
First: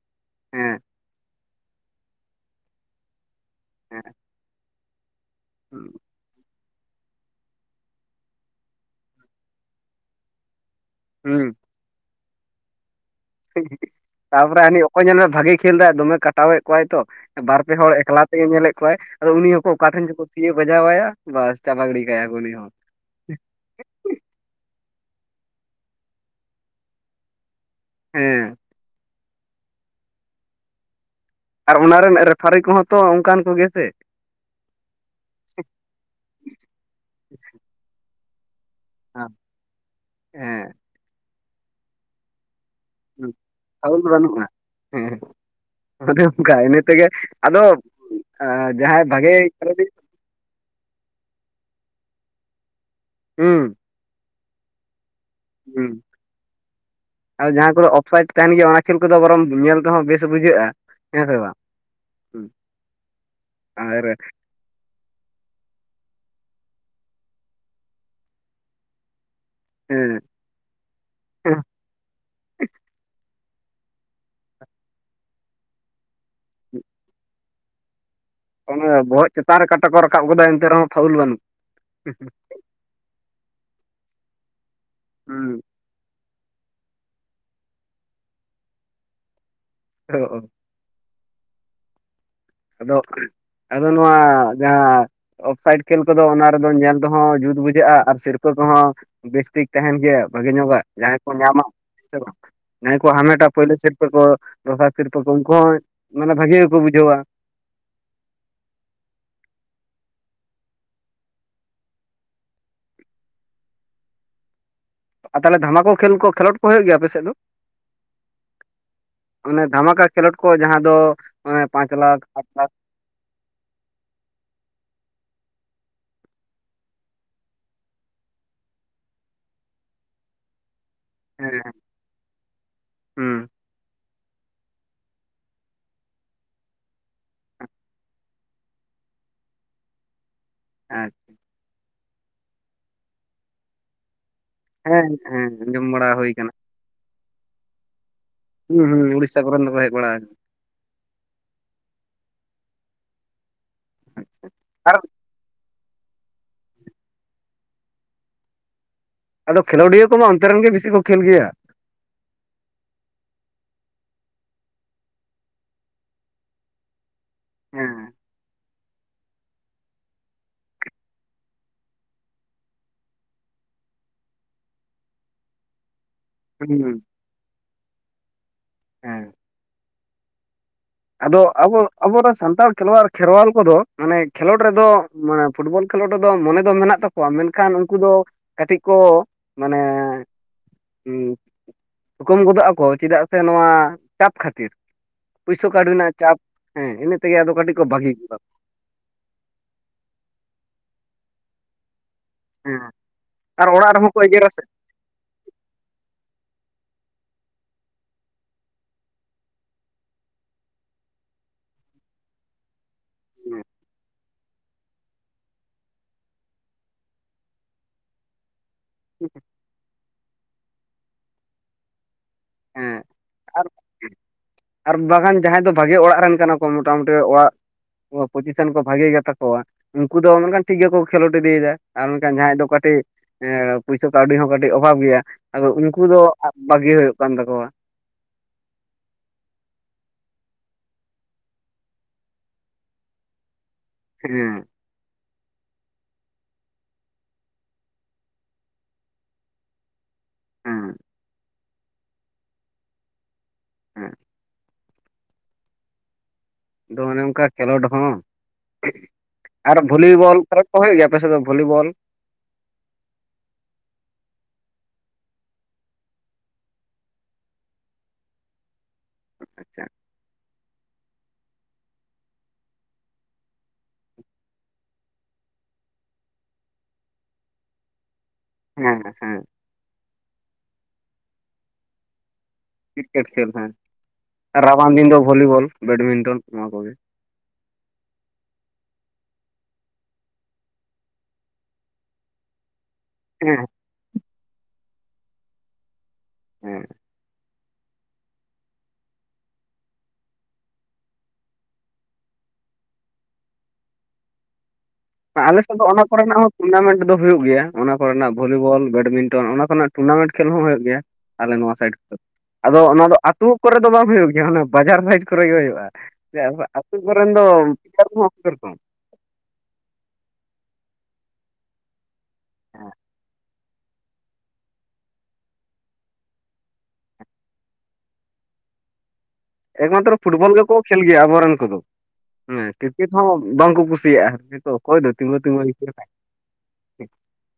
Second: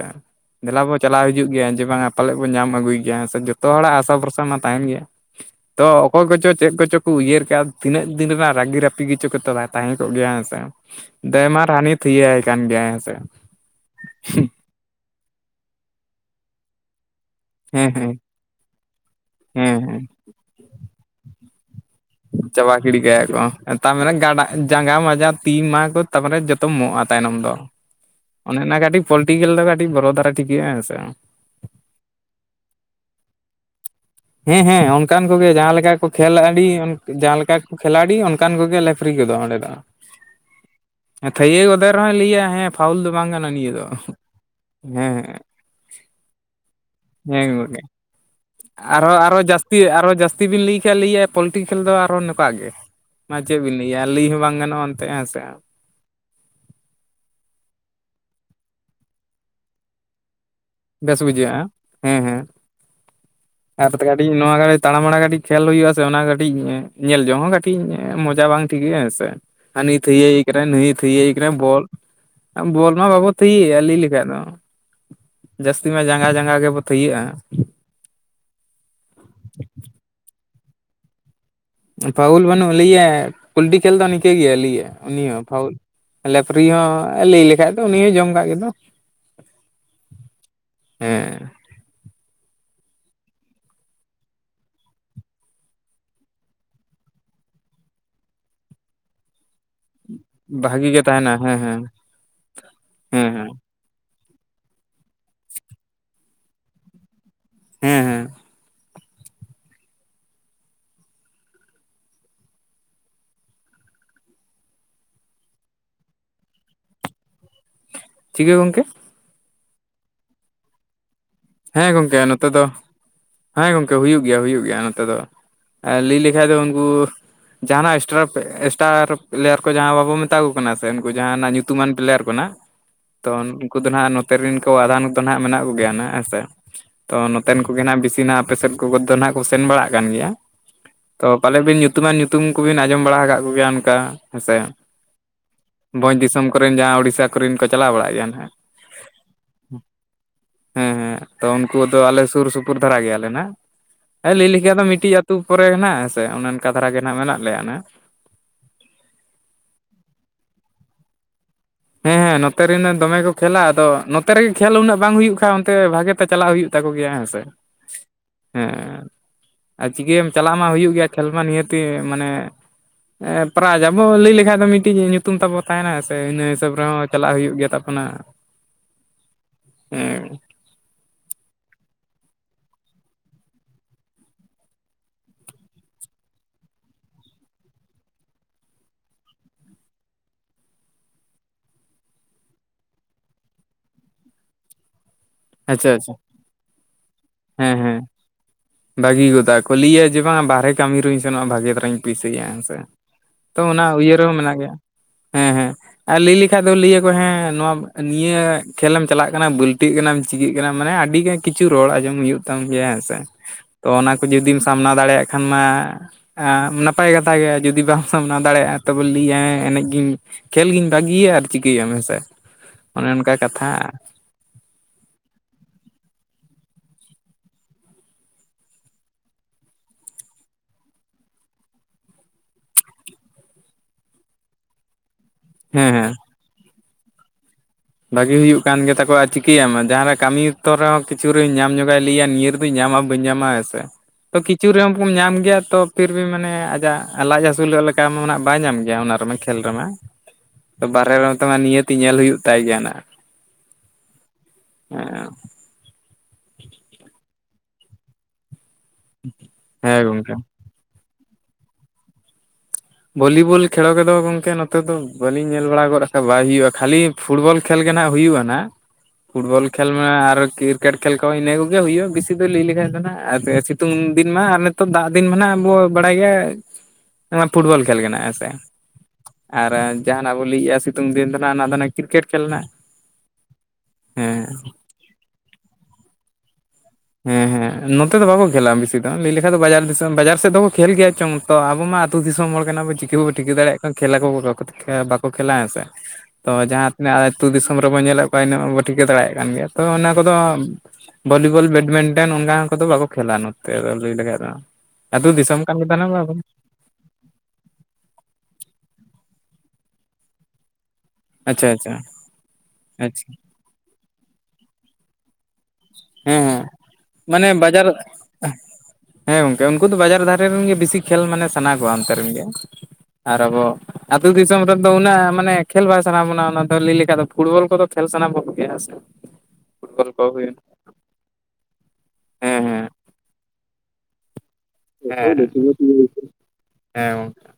ᱦᱮᱸ ᱫᱮᱞᱟᱵᱚᱼᱼ ᱪᱟᱞᱟᱣ ᱦᱤᱡᱩᱜ ᱜᱮᱭᱟ ᱡᱮ ᱵᱟᱝ ᱯᱟᱞᱮᱜ ᱵᱚᱱ ᱧᱟᱢ ᱟᱹᱜᱩᱭ ᱜᱮᱭᱟ ᱦᱮᱸ ᱥᱮ, ᱡᱚᱛᱚ ᱦᱚᱲᱟᱜ ᱦᱮᱸ ᱟᱥᱟ ᱵᱷᱚᱨᱥᱟ ᱢᱟ ᱛᱟᱦᱮᱱ ᱜᱮᱭᱟ᱾ ᱛᱚ ᱦᱩᱸ ᱚᱠᱚᱭ ᱠᱚᱪᱚ ᱪᱮᱫ ᱠᱚᱪᱚ ᱠᱚ ᱩᱭᱦᱟᱹᱨ ᱠᱮᱜᱼᱟ ᱛᱤᱱᱟᱹᱜ ᱫᱤᱱ ᱨᱮᱱᱟᱜ ᱨᱟᱹᱜᱤ ᱨᱟᱹᱯᱤ ᱜᱮᱼᱼ [unintelligible] ᱛᱟᱦᱮᱸ ᱠᱚᱜ ᱜᱮᱭᱟ ᱦᱮᱸᱥᱮ ᱦᱩᱸ ᱫᱮᱢᱟᱨ ᱦᱟᱱᱤ ᱛᱷᱤᱭᱟᱹᱟᱭ ᱠᱟᱱ ᱜᱮᱭᱟᱭ ᱦᱮᱸ ᱥᱮ᱾ ᱛᱟᱯᱚᱨᱮ ᱦᱟᱱᱤ ᱚᱠᱚᱭ ᱧᱮᱞ ᱢᱮ ᱵᱷᱟᱜᱮ ᱠᱷᱮᱞ ᱫᱟᱭ ᱫᱚᱢᱮ ᱠᱟᱴᱟᱣᱮᱫ ᱠᱚᱣᱟᱭ ᱛᱚ᱾ ᱵᱟᱨ ᱯᱮ ᱦᱮᱸ ᱦᱚᱲ ᱦᱮᱸ ᱮᱠᱞᱟ ᱛᱮᱜᱮ ᱧᱮᱞᱮᱫ ᱠᱚᱣᱟᱭ ᱟᱫᱚ ᱩᱱᱤ ᱦᱚᱸᱠᱚ ᱦᱮᱸ ᱚᱠᱟ ᱦᱮᱸ ᱴᱷᱮᱱ ᱡᱚᱠᱚ ᱛᱤᱭᱟᱹ ᱵᱟᱡᱟᱣᱟᱭᱟ ᱵᱟᱥ ᱪᱟᱵᱟ ᱜᱤᱰᱤᱼᱼ [unintelligible] [unintelligible] ᱜᱮᱭᱟ ᱠᱚ ᱛᱟᱨᱢᱟᱱᱮ [unintelligible] ᱡᱟᱸᱜᱟ ᱢᱟᱡᱟ ᱛᱤ ᱢᱟ ᱠᱚ ᱛᱟᱨᱯᱚᱨᱮ ᱡᱚᱛᱚᱢ ᱢᱚᱜᱼᱟ ᱛᱟᱭᱱᱚᱢ ᱫᱚ᱾ ᱦᱮᱸ ᱚᱱᱮ ᱚᱱᱟ ᱠᱟᱹᱴᱤᱡ ᱯᱚᱞᱴᱤ ᱠᱷᱮᱞ ᱫᱚ ᱠᱟᱹᱴᱤᱡ [inaudible] ᱴᱷᱤᱠ ᱜᱮᱭᱟ ᱦᱮᱸ ᱥᱮ᱾ ᱟᱨ ᱚᱱᱟᱨᱮ ᱨᱮᱱ ᱨᱮᱯᱷᱟᱨᱤ ᱠᱚᱦᱚᱸ ᱛᱚ ᱚᱱᱠᱟᱱ ᱠᱚᱜᱮ ᱥᱮ᱾ ᱦᱮᱸ ᱦᱮᱸ ᱚᱱᱠᱟᱱ ᱠᱚᱜᱮ ᱡᱟᱦᱟᱸ ᱞᱮᱠᱟ ᱠᱚ ᱠᱷᱮᱞᱟᱲᱤ ᱡᱟᱦᱟᱸ ᱞᱮᱠᱟ ᱠᱚ ᱠᱷᱮᱞᱟᱲᱤ ᱚᱱᱠᱟᱱ ᱠᱚᱜᱮᱼᱼ [unintelligible] ᱦᱮᱸ ᱜᱚᱫᱚᱜ ᱚᱸᱰᱮ ᱫᱚ ᱦᱮᱸ ᱛᱷᱟᱹᱭᱟᱹ ᱜᱚᱫᱮ ᱨᱮᱦᱚᱸᱭ ᱞᱟᱹᱭᱟ ᱦᱮᱸᱼᱼ ᱯᱷᱟᱣᱩᱞ ᱫᱚ ᱵᱟᱝᱠᱟᱱᱟ ᱱᱤᱭᱟᱹ ᱫᱚ ᱯᱷᱟᱣᱩᱞ ᱦᱮᱸ ᱚᱱᱟ ᱛᱮ ᱚᱱᱠᱟ ᱤᱱᱟᱹ ᱛᱮᱜᱮ ᱟᱫᱚ᱾ ᱦᱮᱸ ᱟᱸ ᱡᱟᱦᱟᱸᱭ ᱟᱨᱚ ᱵᱷᱟᱜᱮ ᱟᱨᱚ ᱡᱟᱥᱛᱤ ᱠᱷᱮᱞᱳᱰᱤᱡ ᱟᱨᱚ ᱡᱟᱥᱛᱤᱼᱼ [unintelligible] ᱵᱤᱱ ᱞᱟᱹᱭ ᱠᱷᱟᱡ ᱞᱟᱹᱭᱟ ᱯᱚᱞᱴᱤ ᱠᱷᱮᱞ ᱫᱚ ᱟᱨᱚ ᱱᱚᱝᱠᱟ ᱜᱮ ᱢᱟ ᱪᱮᱫ ᱵᱤᱱ ᱦᱩᱸ ᱞᱟᱹᱭᱟ᱾ ᱤᱭᱟᱹ ᱞᱟᱹᱭ ᱦᱚᱸ ᱵᱟᱝ ᱜᱟᱱᱚᱜᱼᱟ ᱚᱱᱛᱮ ᱦᱮᱸᱥᱮᱼᱼ ᱦᱩᱸ ᱟᱨ ᱡᱟᱦᱟᱸ ᱠᱚᱫᱚ ᱚᱯᱥᱟᱭᱤᱴ ᱛᱟᱦᱮᱱ ᱜᱮᱭᱟ ᱚᱱᱟ ᱠᱷᱮᱞ ᱠᱚᱫᱚ ᱵᱚᱨᱚᱝ ᱧᱮᱞ ᱛᱮᱦᱚᱸ ᱵᱮᱥ ᱵᱩᱡᱷᱟᱹᱜᱼᱟ᱾ ᱵᱮᱥ ᱦᱮᱸ ᱥᱮ ᱵᱟᱝ ᱵᱩᱡᱷᱟᱹᱜᱼᱟ ᱦᱮᱸ ᱦᱮᱸ ᱦᱩᱸ ᱟᱨ [inaudible] ᱟᱹᱰᱤ ᱱᱚᱣᱟ [inaudible] ᱛᱟᱲᱟᱢᱟᱲᱟ ᱠᱟᱹᱴᱤᱡ ᱠᱷᱮᱞ ᱦᱩᱭᱩᱜ ᱟ ᱥᱮ ᱚᱱᱟ ᱠᱟᱹᱴᱤᱡ ᱧᱮᱞ ᱡᱚᱝ ᱦᱚᱸ ᱠᱟᱹᱴᱤᱡ ᱢᱚᱡᱟ ᱵᱟᱝ ᱴᱷᱤᱠᱟᱹᱜ-ᱟ ᱦᱮᱸ ᱥᱮ᱾ ᱦᱟᱹᱱᱤ ᱦᱮᱸ ᱛᱷᱤᱭᱟᱹᱭ ᱨᱮ ᱱᱟᱹᱭᱮ ᱛᱷᱤᱭᱟᱹᱭᱮ ᱠᱟᱱᱟ ᱵᱚᱞ, ᱵᱚᱞ ᱢᱟ ᱵᱟᱵᱚ ᱛᱷᱤᱭᱟᱹᱭᱟ ᱞᱟᱹᱭ ᱞᱮᱠᱷᱟᱡ ᱫᱚ᱾ ᱡᱟᱹᱥᱛᱤ ᱢᱟ ᱡᱟᱸᱜᱟ ᱡᱟᱸᱜᱟ ᱜᱮᱵᱚ ᱛᱷᱤᱭᱟᱹᱜᱼᱟ᱾ ᱚᱱᱮ ᱵᱚᱦᱚᱜ ᱪᱮᱛᱟᱱ ᱨᱮ ᱠᱟᱴᱟ ᱠᱚ ᱨᱟᱠᱟᱵ ᱜᱚᱫᱟ ᱮᱱᱛᱮ ᱨᱮᱦᱚᱸ ᱯᱷᱟᱣᱩᱞ ᱵᱟᱹᱱᱩᱜ᱾ ᱯᱷᱟᱣᱩᱞ ᱵᱟᱱᱩᱜ [unintelligible] ᱯᱚᱞᱴᱤ ᱠᱷᱮᱞ ᱫᱚ ᱱᱤᱝᱠᱟᱹ ᱜᱮ ᱩᱱᱤ ᱦᱚᱸ ᱦᱩᱸ ᱯᱷᱟᱣᱩᱞ ᱞᱮᱯᱷᱟᱨᱤ ᱦᱚᱸ ᱞᱟᱹᱭ ᱞᱮᱠᱷᱟᱡ ᱫᱚ ᱩᱱᱤ ᱦᱚᱸ ᱡᱚᱢ ᱠᱟᱜ ᱜᱮᱫᱚ᱾ [unintelligible] ᱦᱮᱸ᱾ ᱟᱫᱚ ᱟᱫᱚ ᱱᱚᱣᱟ ᱡᱟᱦᱟᱸ ᱚᱯᱥᱟᱭᱤᱰ ᱠᱷᱮᱞ ᱠᱚᱫᱚ ᱚᱱᱟ ᱨᱮᱫᱚ ᱧᱮᱞ ᱛᱮᱦᱚᱸ ᱡᱩᱛ ᱵᱩᱡᱷᱟᱹᱜᱼᱟ, ᱟᱨ ᱥᱤᱨᱯᱟᱹ ᱠᱚᱦᱚᱸ ᱵᱮᱥ ᱴᱷᱤᱠ ᱛᱟᱦᱮᱱ ᱵᱷᱟᱜᱤ ᱧᱚᱜᱼᱟ ᱜᱮ ᱡᱟᱦᱟᱸᱭ ᱠᱚ ᱛᱟᱦᱮᱱᱟ ᱦᱮᱸ ᱧᱟᱢᱟ ᱦᱮᱸ ᱥᱮ ᱵᱟᱝ ᱡᱟᱦᱟᱸᱭ ᱠᱚᱣᱟᱜ ᱦᱮᱸ ᱦᱮᱸ ᱦᱟᱢᱮᱴᱟ ᱯᱳᱭᱞᱳ ᱥᱮᱫ ᱫᱚᱥᱟᱨ ᱥᱤᱨᱯᱟᱹ ᱠᱚ ᱩᱱᱠᱩ ᱦᱚᱸ ᱢᱟᱱᱮ ᱵᱷᱟᱜᱤ ᱜᱮᱠᱚ ᱵᱩᱡᱷᱟᱹᱣᱟ᱾ ᱦᱮᱸ ᱦᱮᱸ᱾ ᱟᱨ ᱛᱟᱦᱚᱞᱮ ᱫᱷᱟᱢᱟ ᱠᱚ ᱠᱷᱮᱞ ᱠᱚ ᱠᱷᱮᱞᱳᱰ ᱦᱩᱭᱩᱜ ᱜᱮᱭᱟ ᱟᱯᱮ ᱥᱮᱫ ᱫᱚ? ᱪᱤᱠᱟᱹ ᱜᱚᱢᱠᱮ? ᱚᱱᱮ ᱫᱷᱟᱢᱟᱠᱟ ᱠᱷᱮᱞᱳᱰ ᱠᱚ ᱡᱟᱦᱟᱸ ᱫᱚ ᱚᱱᱮ ᱯᱟᱸᱪ ᱦᱮᱸ ᱜᱚᱢᱠᱮ ᱞᱟᱠᱷ ᱟᱴ ᱱᱚᱛᱮ ᱫᱚ, ᱞᱟᱠᱷ ᱦᱮᱸ ᱜᱚᱢᱠᱮ ᱦᱩᱭᱩᱜ ᱜᱮᱭᱟ ᱦᱩᱭᱩᱜ ᱜᱮᱭᱟ ᱱᱚᱛᱮ ᱫᱚ᱾ ᱞᱟᱹᱭ ᱞᱮᱠᱷᱟᱡ ᱫᱚ ᱩᱱᱠᱩ ᱡᱟᱦᱟᱸᱱᱟᱜ ᱮᱨᱟ, ᱥᱴᱟᱨ ᱯᱞᱮᱭᱟᱨ ᱠᱚ ᱡᱟᱦᱟᱸ ᱵᱟᱵᱚ ᱢᱮᱛᱟ ᱠᱚ ᱠᱟᱱᱟ ᱥᱮ ᱩᱱᱠᱩ ᱡᱟᱦᱱᱟᱜ ᱦᱮᱸ ᱧᱩᱛᱩᱢᱟᱱ ᱯᱞᱮᱭᱟᱨ ᱠᱟᱱᱟ, ᱛᱚ ᱦᱩᱸ ᱩᱱᱠᱩ ᱫᱚ ᱱᱟᱦᱟᱜ ᱱᱚᱛᱮ ᱨᱮᱱ ᱠᱚ ᱟᱫᱷᱟᱱ ᱠᱚᱫᱚ ᱱᱟᱦᱟᱜ ᱢᱮᱱᱟᱜ ᱠᱚᱜᱭᱟ ᱱᱟᱦᱟᱜ ᱦᱮᱸ ᱥᱮ᱾ ᱛᱚ ᱱᱚᱛᱮᱱ ᱠᱚᱜᱮ ᱱᱟᱜ ᱵᱮᱥᱤ ᱱᱟᱜᱷ ᱟᱯ ᱥᱮᱫ ᱠᱚ ᱫᱚ ᱱᱟᱜ ᱠᱚ ᱥᱮᱱ ᱵᱟᱲᱟᱜ ᱠᱟᱱ ᱜᱮᱭᱟ᱾ [unintelligible] ᱛᱚ ᱯᱟᱞᱮᱫ ᱵᱤᱱ ᱧᱩᱛᱩᱢᱟᱱ ᱧᱩᱛᱩᱢ ᱠᱚᱵᱤᱱ ᱟᱸᱡᱚᱢ ᱵᱟᱲᱟ ᱟᱠᱟᱫ ᱠᱚᱜᱮᱭᱟ ᱚᱱᱠᱟ ᱦᱮᱸ ᱥᱮ᱾ ᱦᱮᱸ ᱟᱸᱡᱚᱢ ᱵᱟᱲᱟ ᱵᱷᱚᱡᱽ ᱦᱩᱭ ᱠᱟᱱᱟ ᱫᱤᱥᱚᱢ ᱠᱚᱨᱮᱱ ᱡᱟᱦᱟᱸ ᱩᱲᱤᱥᱥᱟ ᱠᱚᱨᱮᱱ ᱠᱚ ᱪᱟᱞᱟᱣ ᱵᱟᱲᱟᱜ ᱜᱮᱭᱟ ᱦᱟᱸᱜ᱾ ᱦᱩᱸ ᱦᱩᱸ ᱩᱤᱥᱥᱟ ᱠᱚᱨᱮᱱ ᱫᱚ ᱠᱚ ᱦᱮᱡ ᱵᱟᱲᱟ ᱦᱮᱸ ᱦᱮᱸ ᱛᱚ ᱩᱱᱠᱩ ᱫᱚ ᱟᱞᱮ ᱥᱩᱨ ᱥᱩᱯᱩᱨ ᱫᱷᱟᱨᱟ ᱜᱮᱭᱟᱞᱮ ᱱᱷᱟᱜ ᱦᱮᱸ ᱞᱟᱹᱭ ᱞᱮᱠᱷᱟᱱ ᱫᱚ ᱟᱨ ᱢᱤᱫᱴᱤᱡ ᱟᱹᱛᱩ ᱯᱚᱨᱮ ᱜᱮ ᱦᱟᱸᱜ ᱦᱮᱸᱥᱮ ᱚᱱᱮ ᱚᱱᱠᱟ ᱫᱷᱟᱨᱟ ᱜᱮᱱᱷᱟᱜ ᱢᱮᱱᱟᱜ ᱞᱮᱭᱟ ᱱᱟᱜ᱾ ᱟᱫᱚ ᱠᱷᱮᱞᱳᱰᱤᱭᱟᱹ ᱠᱚᱢᱟ ᱚᱱᱛᱮ ᱨᱮᱱ ᱜᱮ ᱵᱮᱥᱤ ᱠᱚ ᱠᱷᱮᱞ ᱜᱮᱭᱟ᱾ ᱦᱮᱸ ᱦᱮᱸ ᱱᱚᱛᱮ ᱨᱮᱱ ᱫᱚᱢᱮ ᱠᱚ ᱠᱷᱮᱞᱟ, ᱟᱫᱚ ᱱᱚᱛᱮ ᱨᱮᱜᱮ ᱠᱷᱮᱞ ᱩᱱᱟᱹᱜ ᱵᱟᱝ ᱦᱩᱭᱩᱜ ᱠᱷᱟᱱ ᱚᱱᱛᱮ ᱵᱷᱟᱜᱮ ᱛᱮ ᱪᱟᱞᱟᱜ ᱦᱩᱭᱩᱜ ᱛᱟᱠᱚ ᱜᱮᱭᱟ ᱦᱮᱸ ᱥᱮ᱾ ᱦᱮᱸ᱾ ᱦᱮᱸ ᱟᱨ ᱪᱤᱠᱟᱹᱭᱟᱢ ᱪᱟᱞᱟᱜ ᱢᱟ ᱦᱩᱭᱩᱜ ᱜᱮᱭᱟ ᱠᱷᱮᱞ ᱢᱟ ᱱᱤᱦᱟᱹᱛᱤ ᱢᱟᱱᱮ ᱯᱨᱟᱭᱤᱡ ᱟᱵᱚ ᱞᱟᱹᱭ ᱞᱮᱠᱷᱟᱱ ᱫᱚ ᱢᱤᱫᱴᱤᱡ ᱧᱩᱛᱩᱢ ᱛᱟᱵᱚ ᱛᱟᱦᱮᱱᱟ ᱦᱮᱸᱥᱮ ᱤᱱᱟᱹ ᱦᱤᱥᱟᱹᱵ ᱦᱩᱸ ᱨᱮᱦᱚᱸ ᱪᱟᱞᱟᱜ ᱦᱩᱭᱩᱜ ᱜᱮᱭᱟ ᱛᱟᱯᱚᱱᱟ ᱦᱮᱸ ᱦᱮᱸ᱾ ᱟᱫᱚ ᱟᱵᱚ ᱟᱵᱚᱨᱮᱱ ᱥᱟᱱᱛᱟᱲ ᱠᱷᱮᱞᱣᱟᱲ ᱠᱷᱮᱨᱣᱟᱞ ᱠᱚᱫᱚ ᱢᱟᱱᱮ ᱠᱷᱮᱞᱳᱰ ᱨᱮᱫᱚ ᱢᱟᱱᱮ ᱯᱷᱩᱴᱵᱚᱞ ᱠᱷᱮᱞᱳᱰ ᱨᱮᱫᱚ ᱢᱚᱱᱮ ᱫᱚ ᱢᱮᱱᱟᱜ ᱛᱟᱠᱚᱣᱟ ᱢᱮᱱᱠᱷᱟᱱ ᱩᱱᱠᱩ ᱫᱚ ᱠᱟᱹᱴᱤᱡ ᱠᱚ ᱢᱟᱱᱮ ᱛᱷᱩᱠᱩᱢ ᱜᱚᱫᱚᱜ ᱟᱠᱚ ᱪᱮᱫᱟᱜ ᱥᱮ ᱱᱚᱣᱟ ᱪᱟᱯ ᱠᱷᱟᱹᱛᱤᱨ᱾ ᱯᱩᱭᱥᱟᱹ ᱠᱟᱹᱣᱰᱤ ᱟᱪᱪᱷᱟ ᱟᱪᱪᱷᱟ ᱨᱮᱱᱟᱜ ᱪᱟᱯ ᱦᱮᱸ, ᱤᱱᱟᱹᱜ ᱛᱮᱜᱮ ᱟᱫᱚ ᱠᱟᱹᱴᱤᱡ ᱦᱮᱸ ᱠᱚ ᱦᱮᱸ ᱵᱟᱹᱜᱤ ᱜᱚᱫᱟ᱾ ᱵᱷᱟᱹᱜᱤ ᱜᱚᱫᱟ ᱠᱚ ᱞᱟᱹᱭᱟ ᱡᱮ ᱵᱟᱝ ᱵᱟᱦᱨᱮ ᱠᱟᱹᱢᱤ ᱨᱮᱦᱩᱧ ᱥᱮᱱᱚᱜᱼᱟ ᱵᱷᱟᱜᱮ ᱫᱷᱟᱨᱟᱧ ᱯᱤᱥᱟᱹᱭᱟ ᱦᱮᱸ ᱥᱮ, ᱛᱚ ᱟᱨ ᱚᱱᱟ ᱚᱲᱟᱜ ᱨᱮᱦᱚᱸ ᱠᱚ ᱩᱭᱦᱟᱹᱨᱟ ᱦᱚᱸ ᱢᱮᱱᱟᱜ ᱜᱮᱭᱟ᱾ ᱦᱮᱸ [inaudible] ᱦᱮᱸ ᱟᱨ ᱞᱟᱹᱭ ᱞᱮᱠᱷᱟᱡ ᱫᱚ ᱞᱟᱹᱭᱟ ᱠᱚ ᱦᱮᱸ ᱱᱚᱣᱟ ᱱᱤᱭᱟᱹ ᱠᱷᱮᱞ ᱮᱢ ᱪᱟᱞᱟᱜ ᱠᱟᱱᱟ ᱵᱟᱹᱞᱴᱟᱹᱜ ᱠᱟᱱᱟᱢ᱾ ᱪᱤᱠᱟᱹᱜ ᱠᱟᱱᱟᱢ ᱢᱟᱱᱮ ᱟᱹᱰᱤᱜᱟᱱ ᱠᱤᱪᱷᱩ ᱨᱚᱲ ᱟᱸᱡᱚᱢ ᱦᱩᱭᱩᱜ ᱛᱟᱢ ᱜᱮᱭᱟ ᱦᱮᱸᱥᱮ᱾ ᱛᱚ ᱚᱱᱟ ᱠᱚ ᱡᱩᱫᱤᱢ ᱥᱟᱢᱱᱟ ᱫᱟᱲᱮᱭᱟᱜ ᱠᱷᱟᱱ ᱢᱟ ᱱᱟᱯᱟᱭ ᱠᱟᱛᱷᱟ ᱜᱮ ᱡᱩᱫᱤ ᱵᱟᱢ ᱥᱟᱢᱲᱟᱣ ᱫᱟᱲᱮᱭᱟᱜᱼᱟ ᱛᱚᱵᱮ ᱞᱟᱹᱭᱟ ᱮᱱᱮᱡ ᱜᱮᱧ ᱠᱷᱮᱞ ᱜᱤᱧ ᱵᱷᱟᱹᱜᱤᱭᱟ ᱟᱨ ᱪᱤᱠᱟᱹᱭᱟᱢ ᱦᱮᱸᱥᱮ᱾ ᱦᱮᱸ ᱚᱱᱮ ᱚᱱᱠᱟ ᱟᱨ ᱠᱟᱛᱷᱟ᱾ ᱟᱨ ᱵᱟᱝᱠᱷᱟᱱ ᱡᱟᱦᱟᱸᱭ ᱫᱚ ᱵᱷᱟᱜᱮ ᱚᱲᱟᱜ ᱨᱮᱱ ᱠᱟᱱᱟ ᱠᱚ ᱢᱚᱴᱟᱢᱩᱴᱤ ᱚᱲᱟᱜ ᱯᱚ ᱯᱚᱪᱤᱥᱮᱱ ᱠᱚ ᱵᱷᱟᱜᱮ ᱜᱮᱛᱟ ᱠᱚᱣᱟ ᱩᱱᱠᱩ ᱫᱚ ᱢᱮᱱᱠᱷᱟᱱ ᱴᱷᱤᱠ ᱜᱮᱠᱚ ᱠᱷᱮᱞᱳᱰ ᱤᱫᱤᱭᱮᱫᱟ ᱟᱨ ᱢᱮᱱᱠᱷᱟᱱ ᱡᱟᱦᱟᱸᱭ ᱫᱚ ᱠᱟᱹᱴᱤᱡ ᱮᱸ ᱯᱚᱭᱥᱟ ᱠᱟᱹᱣᱰᱤ ᱦᱚᱸ ᱠᱟᱹᱴᱤᱡ ᱚᱵᱷᱟᱵ ᱜᱮᱭᱟ ᱟᱫᱚ ᱦᱮᱸ ᱩᱱᱠᱩ ᱦᱮᱸ ᱫᱚ ᱵᱟᱹᱜᱤ ᱦᱩᱭᱩᱜ ᱠᱟᱱ ᱛᱟᱠᱚᱣᱟ᱾ ᱵᱟᱜᱤ ᱦᱩᱭᱩᱜ ᱠᱟᱱ ᱜᱮᱛᱟ ᱠᱚᱣᱟ ᱟᱨ ᱪᱤᱠᱟᱹᱭᱟᱢ ᱡᱟᱦᱟᱸᱨᱮ ᱠᱟᱹᱢᱤ ᱚᱠᱛᱚ ᱨᱮᱦᱚᱸ ᱠᱤᱪᱷᱩ ᱨᱮᱦᱩᱧ ᱧᱟᱢ ᱧᱚᱜᱼᱟ ᱞᱟᱹᱭᱟ ᱱᱤᱭᱟᱹ ᱫᱚᱧ ᱧᱟᱢᱟ ᱵᱟᱹᱧ ᱧᱟᱢᱟ ᱦᱮᱸᱥᱮ ᱛᱚ ᱦᱮᱸ ᱠᱤᱪᱷᱩ ᱨᱮᱦᱚᱸ ᱠᱚᱢ ᱧᱟᱢ ᱜᱮᱭᱟ ᱛᱚ ᱯᱷᱤᱨᱵᱤ ᱢᱟᱱᱮ ᱟᱡᱟᱜ ᱞᱟᱡ ᱦᱟᱹᱥᱩᱞᱚᱜ ᱞᱮᱠᱟ ᱢᱟᱱᱟᱜ ᱵᱟᱭ ᱧᱟᱢ ᱜᱮᱭᱟ ᱚᱱᱟ ᱨᱮᱢᱟ ᱠᱷᱮᱞ ᱨᱮᱢᱟ᱾ ᱦᱮᱸ ᱵᱟᱨᱦᱮ ᱨᱮᱦᱚ ᱛᱚᱢᱟ ᱱᱤᱭᱟᱹᱛᱤ ᱧᱮᱞ ᱦᱩᱭᱩᱜ ᱛᱟᱭ ᱜᱮᱭᱟ ᱱᱟᱜ᱾ ᱦᱮᱸ᱾ ᱮᱸᱭ ᱟᱫᱚ ᱚᱱᱮ ᱚᱱᱠᱟ ᱠᱷᱮᱞᱳᱰ ᱦᱚᱸ ᱟᱨ ᱜᱚᱝᱠᱮ ᱵᱷᱚᱞᱤᱵᱚᱞ ᱠᱚᱨᱮ ᱠᱚ ᱦᱚᱭᱳᱜ ᱜᱮᱭᱟ ᱟᱯᱮ ᱥᱮᱫ ᱫᱚ ᱵᱷᱚᱞᱤᱵᱚᱞ? ᱵᱷᱚᱞᱤ ᱵᱚᱞ ᱠᱷᱮᱲᱚ ᱨᱮᱫᱚ ᱜᱚᱝᱠᱮ ᱱᱚᱛᱮ ᱫᱚ ᱵᱟᱹᱞᱤᱧ ᱧᱮᱞ ᱵᱟᱲᱟ ᱜᱚᱫ ᱟᱠᱟᱫᱟ ᱵᱟᱭ ᱦᱩᱭᱩᱜᱼᱟ ᱠᱷᱟᱹᱞᱤ ᱯᱷᱩᱴᱵᱚᱞ ᱠᱷᱹᱮᱞ ᱜᱮ ᱱᱷᱟᱜ ᱦᱩᱭᱩᱜᱼᱟ ᱱᱷᱟᱜ ᱯᱷᱩᱴᱵᱚᱞ ᱠᱷᱮᱞ ᱢᱟ ᱟᱨ ᱠᱤᱨ ᱠᱮᱴ ᱠᱷᱮᱞ ᱠᱚ ᱤᱱᱟᱹ ᱠᱚᱜᱮ ᱦᱩᱭᱩᱜᱼᱟ ᱵᱮᱥᱤ ᱫᱚ ᱞᱟᱹᱭ ᱞᱮᱠᱷᱟᱱ ᱫᱚ ᱦᱟᱜ ᱟᱨ ᱥᱤᱛᱩᱝ ᱫᱤᱱ ᱢᱟ ᱟᱨ ᱱᱤᱛᱚᱜ ᱫᱟᱜ ᱫᱤᱱ ᱢᱟ ᱱᱟᱜ ᱵᱚ ᱵᱟᱲᱟᱭ ᱜᱮᱻ᱾ ᱯᱷᱩᱴᱵᱚᱞ ᱠᱷᱮᱞ ᱠᱟᱱᱟ ᱦᱮᱸᱥᱮ᱾ ᱦᱮᱸ ᱦᱮᱸ᱾ ᱟᱨ ᱡᱟᱦᱟᱱᱟᱜ ᱵᱚᱱ ᱞᱟᱹᱭᱮᱫᱼᱟ ᱥᱤᱛᱩᱝ ᱫᱤᱱ ᱫᱚ ᱱᱟᱜ ᱚᱱᱟ ᱫᱚ ᱦᱟᱜ ᱠᱨᱤᱠᱮᱴ ᱠᱷᱮᱞ ᱱᱟᱜ᱾ ᱠᱨᱤᱠᱮᱴ ᱠᱷᱮᱞ ᱦᱮᱸ ᱟᱨ ᱨᱟᱵᱟᱝ ᱫᱤᱱ ᱫᱚ ᱵᱷᱚᱞᱤᱵᱚᱞ ᱵᱮᱰᱢᱤᱱᱴᱚᱱ ᱱᱚᱣᱟ ᱠᱚᱜᱮ ᱦᱮᱸ ᱦᱮᱸ ᱱᱚᱛᱮ ᱫᱚ ᱵᱟᱠᱚ ᱠᱷᱮᱹᱞᱟ ᱵᱮᱥᱤ ᱫᱚ ᱞᱟᱹᱭ ᱞᱮᱠᱷᱟᱱ ᱫᱚ ᱵᱟᱡᱟᱨ ᱫᱤᱥᱚᱢ ᱵᱟᱡᱟᱨ ᱥᱮᱫ ᱫᱚᱠᱚ ᱠᱷᱮᱞ ᱜᱮᱭᱟ ᱪᱚᱝ ᱛᱚ ᱟᱵᱚ ᱢᱟ ᱟᱹᱛᱩ ᱫᱤᱥᱚᱢ ᱦᱚᱲ ᱠᱟᱱᱟᱵᱚ ᱪᱤᱠᱤ ᱵᱟ ᱴᱷᱤᱠᱟᱹ ᱦᱮᱸ ᱫᱟᱲᱮᱭᱟᱜ ᱠᱟᱱᱟ ᱠᱷᱮᱞᱟ ᱠᱚ ᱵᱟᱠᱚ ᱠᱷᱮᱞᱟ ᱦᱮᱸ ᱥᱮ ᱛᱚ ᱦᱮᱸ ᱡᱟᱦᱟᱸ ᱛᱤᱱᱟᱹᱜ ᱟᱹᱛᱩ ᱫᱤᱥᱚᱢ ᱨᱮᱵᱚᱱ ᱧᱮᱞᱮᱫ ᱠᱚᱭ ᱤᱱᱟᱹᱜ ᱢᱟ ᱵᱚ ᱴᱷᱤᱠᱟᱹ ᱫᱟᱲᱮᱭᱟᱜ ᱠᱟᱱ ᱜᱮᱭᱟ ᱛᱚ ᱚᱱᱟ ᱠᱚᱫᱚ ᱵᱷᱚᱞᱤᱵᱚᱞ ᱵᱮᱰ ᱢᱤᱱᱴᱚᱱ ᱚᱱᱠᱟ ᱠᱚᱫᱚ ᱵᱟᱠᱚ ᱠᱷᱮᱞᱟ ᱱᱚᱛᱮ ᱞᱟᱹᱭ ᱞᱮᱠᱷᱟᱱ ᱫᱚ ᱟᱹᱛᱩ ᱫᱤᱥᱚᱢ ᱟᱞᱮ ᱥᱮᱫ ᱠᱟᱱ ᱫᱚ ᱜᱮ ᱚᱱᱟ ᱛᱟᱦᱮ ᱟᱵᱚ ᱠᱚᱨᱮᱱᱟᱜ ᱦᱚᱸ ᱴᱩᱨᱱᱟᱢᱮᱱᱴ ᱫᱚ ᱦᱩᱭᱩᱜ ᱜᱮᱭᱟ ᱚᱱᱟ ᱠᱚᱨᱮᱱᱟᱜ ᱵᱷᱚᱞᱤᱵᱚᱞ ᱵᱮᱰᱢᱤᱱᱴᱚᱱ ᱚᱱᱟ ᱠᱚᱨᱮᱱᱟᱜ ᱴᱩᱨᱱᱟᱢᱮᱱᱴ ᱠᱷᱮᱞ ᱦᱚᱸ ᱦᱩᱭᱩᱜ ᱜᱮᱭᱟ᱾ ᱟᱞᱮ ᱟᱪᱪᱷᱟ ᱱᱚᱣᱟ ᱟᱪᱪᱷᱟ ᱥᱟᱭᱤᱰ ᱠᱚᱫᱚ ᱟᱫᱚ ᱚᱱᱟ ᱫᱚ ᱟᱪᱪᱷᱟ ᱟᱹᱛᱩ ᱠᱚᱨᱮ ᱫᱚ ᱵᱟᱝ ᱦᱩᱭᱩᱜ ᱜᱮᱭᱟ ᱚᱱᱟ ᱵᱟᱡᱟᱨ ᱥᱟᱭᱤᱰ ᱠᱚᱨᱮ ᱜᱮ ᱦᱮᱸ ᱦᱮᱸ ᱦᱩᱭᱩᱜᱼᱟ᱾ ᱟᱹᱛᱩ ᱠᱚᱨᱮᱱ ᱫᱚ ᱢᱟᱱᱮ ᱵᱟᱡᱟᱨ [unintelligible] ᱦᱮᱸ ᱜᱚᱝᱠᱮ ᱩᱱᱠᱩ ᱫᱚ ᱵᱟᱡᱟᱨ ᱫᱷᱟᱨᱮ ᱨᱮᱱ ᱜᱮ ᱵᱮᱥᱤ ᱠᱷᱮᱞ ᱢᱟᱱᱮ ᱥᱟᱱᱟ ᱠᱚᱣᱟ ᱚᱱᱛᱮ ᱨᱮᱱ ᱜᱮ ᱟᱨ ᱟᱵᱚ ᱟᱹᱛᱩ ᱫᱤᱥᱚᱢ ᱨᱮᱱᱫᱚ ᱩᱱᱟᱹᱜ ᱢᱟᱱᱮ ᱠᱷᱮᱞ ᱵᱟᱭ ᱥᱟᱱᱟ ᱵᱚᱱᱟ ᱚᱱᱟ ᱫᱚ ᱞᱟᱹᱭ ᱞᱮᱠᱷᱟᱱ ᱫᱚ ᱯᱷᱩᱴᱵᱚᱞ ᱠᱚᱫᱚ ᱠᱷᱮᱞ ᱥᱟᱱᱟ ᱵᱚᱱ ᱜᱮᱭᱟ ᱦᱮᱸ ᱥᱮ [inaudible] ᱮᱠᱢᱟᱛᱨᱚ ᱠᱚ ᱯᱷᱩᱴᱵᱚᱞ ᱦᱩᱭᱮᱱ ᱜᱮᱠᱚ ᱠᱷᱮᱞ ᱜᱮᱭᱟ ᱟᱵᱚᱨᱮᱱ ᱠᱚᱫᱚ ᱦᱮᱸ ᱠᱨᱤᱠᱮᱴ ᱦᱚᱸ ᱵᱟᱝ ᱠᱚ ᱠᱩᱥᱤᱭᱟᱜᱼᱟ᱾ ᱚᱠᱚᱭ ᱫᱚ ᱦᱮᱸ ᱦᱮᱸ ᱛᱤᱸᱜᱩ ᱛᱤᱸᱜᱩᱭ ᱠᱷᱮᱞᱟᱭ᱾ ᱦᱮᱸ ᱚᱱᱠᱟ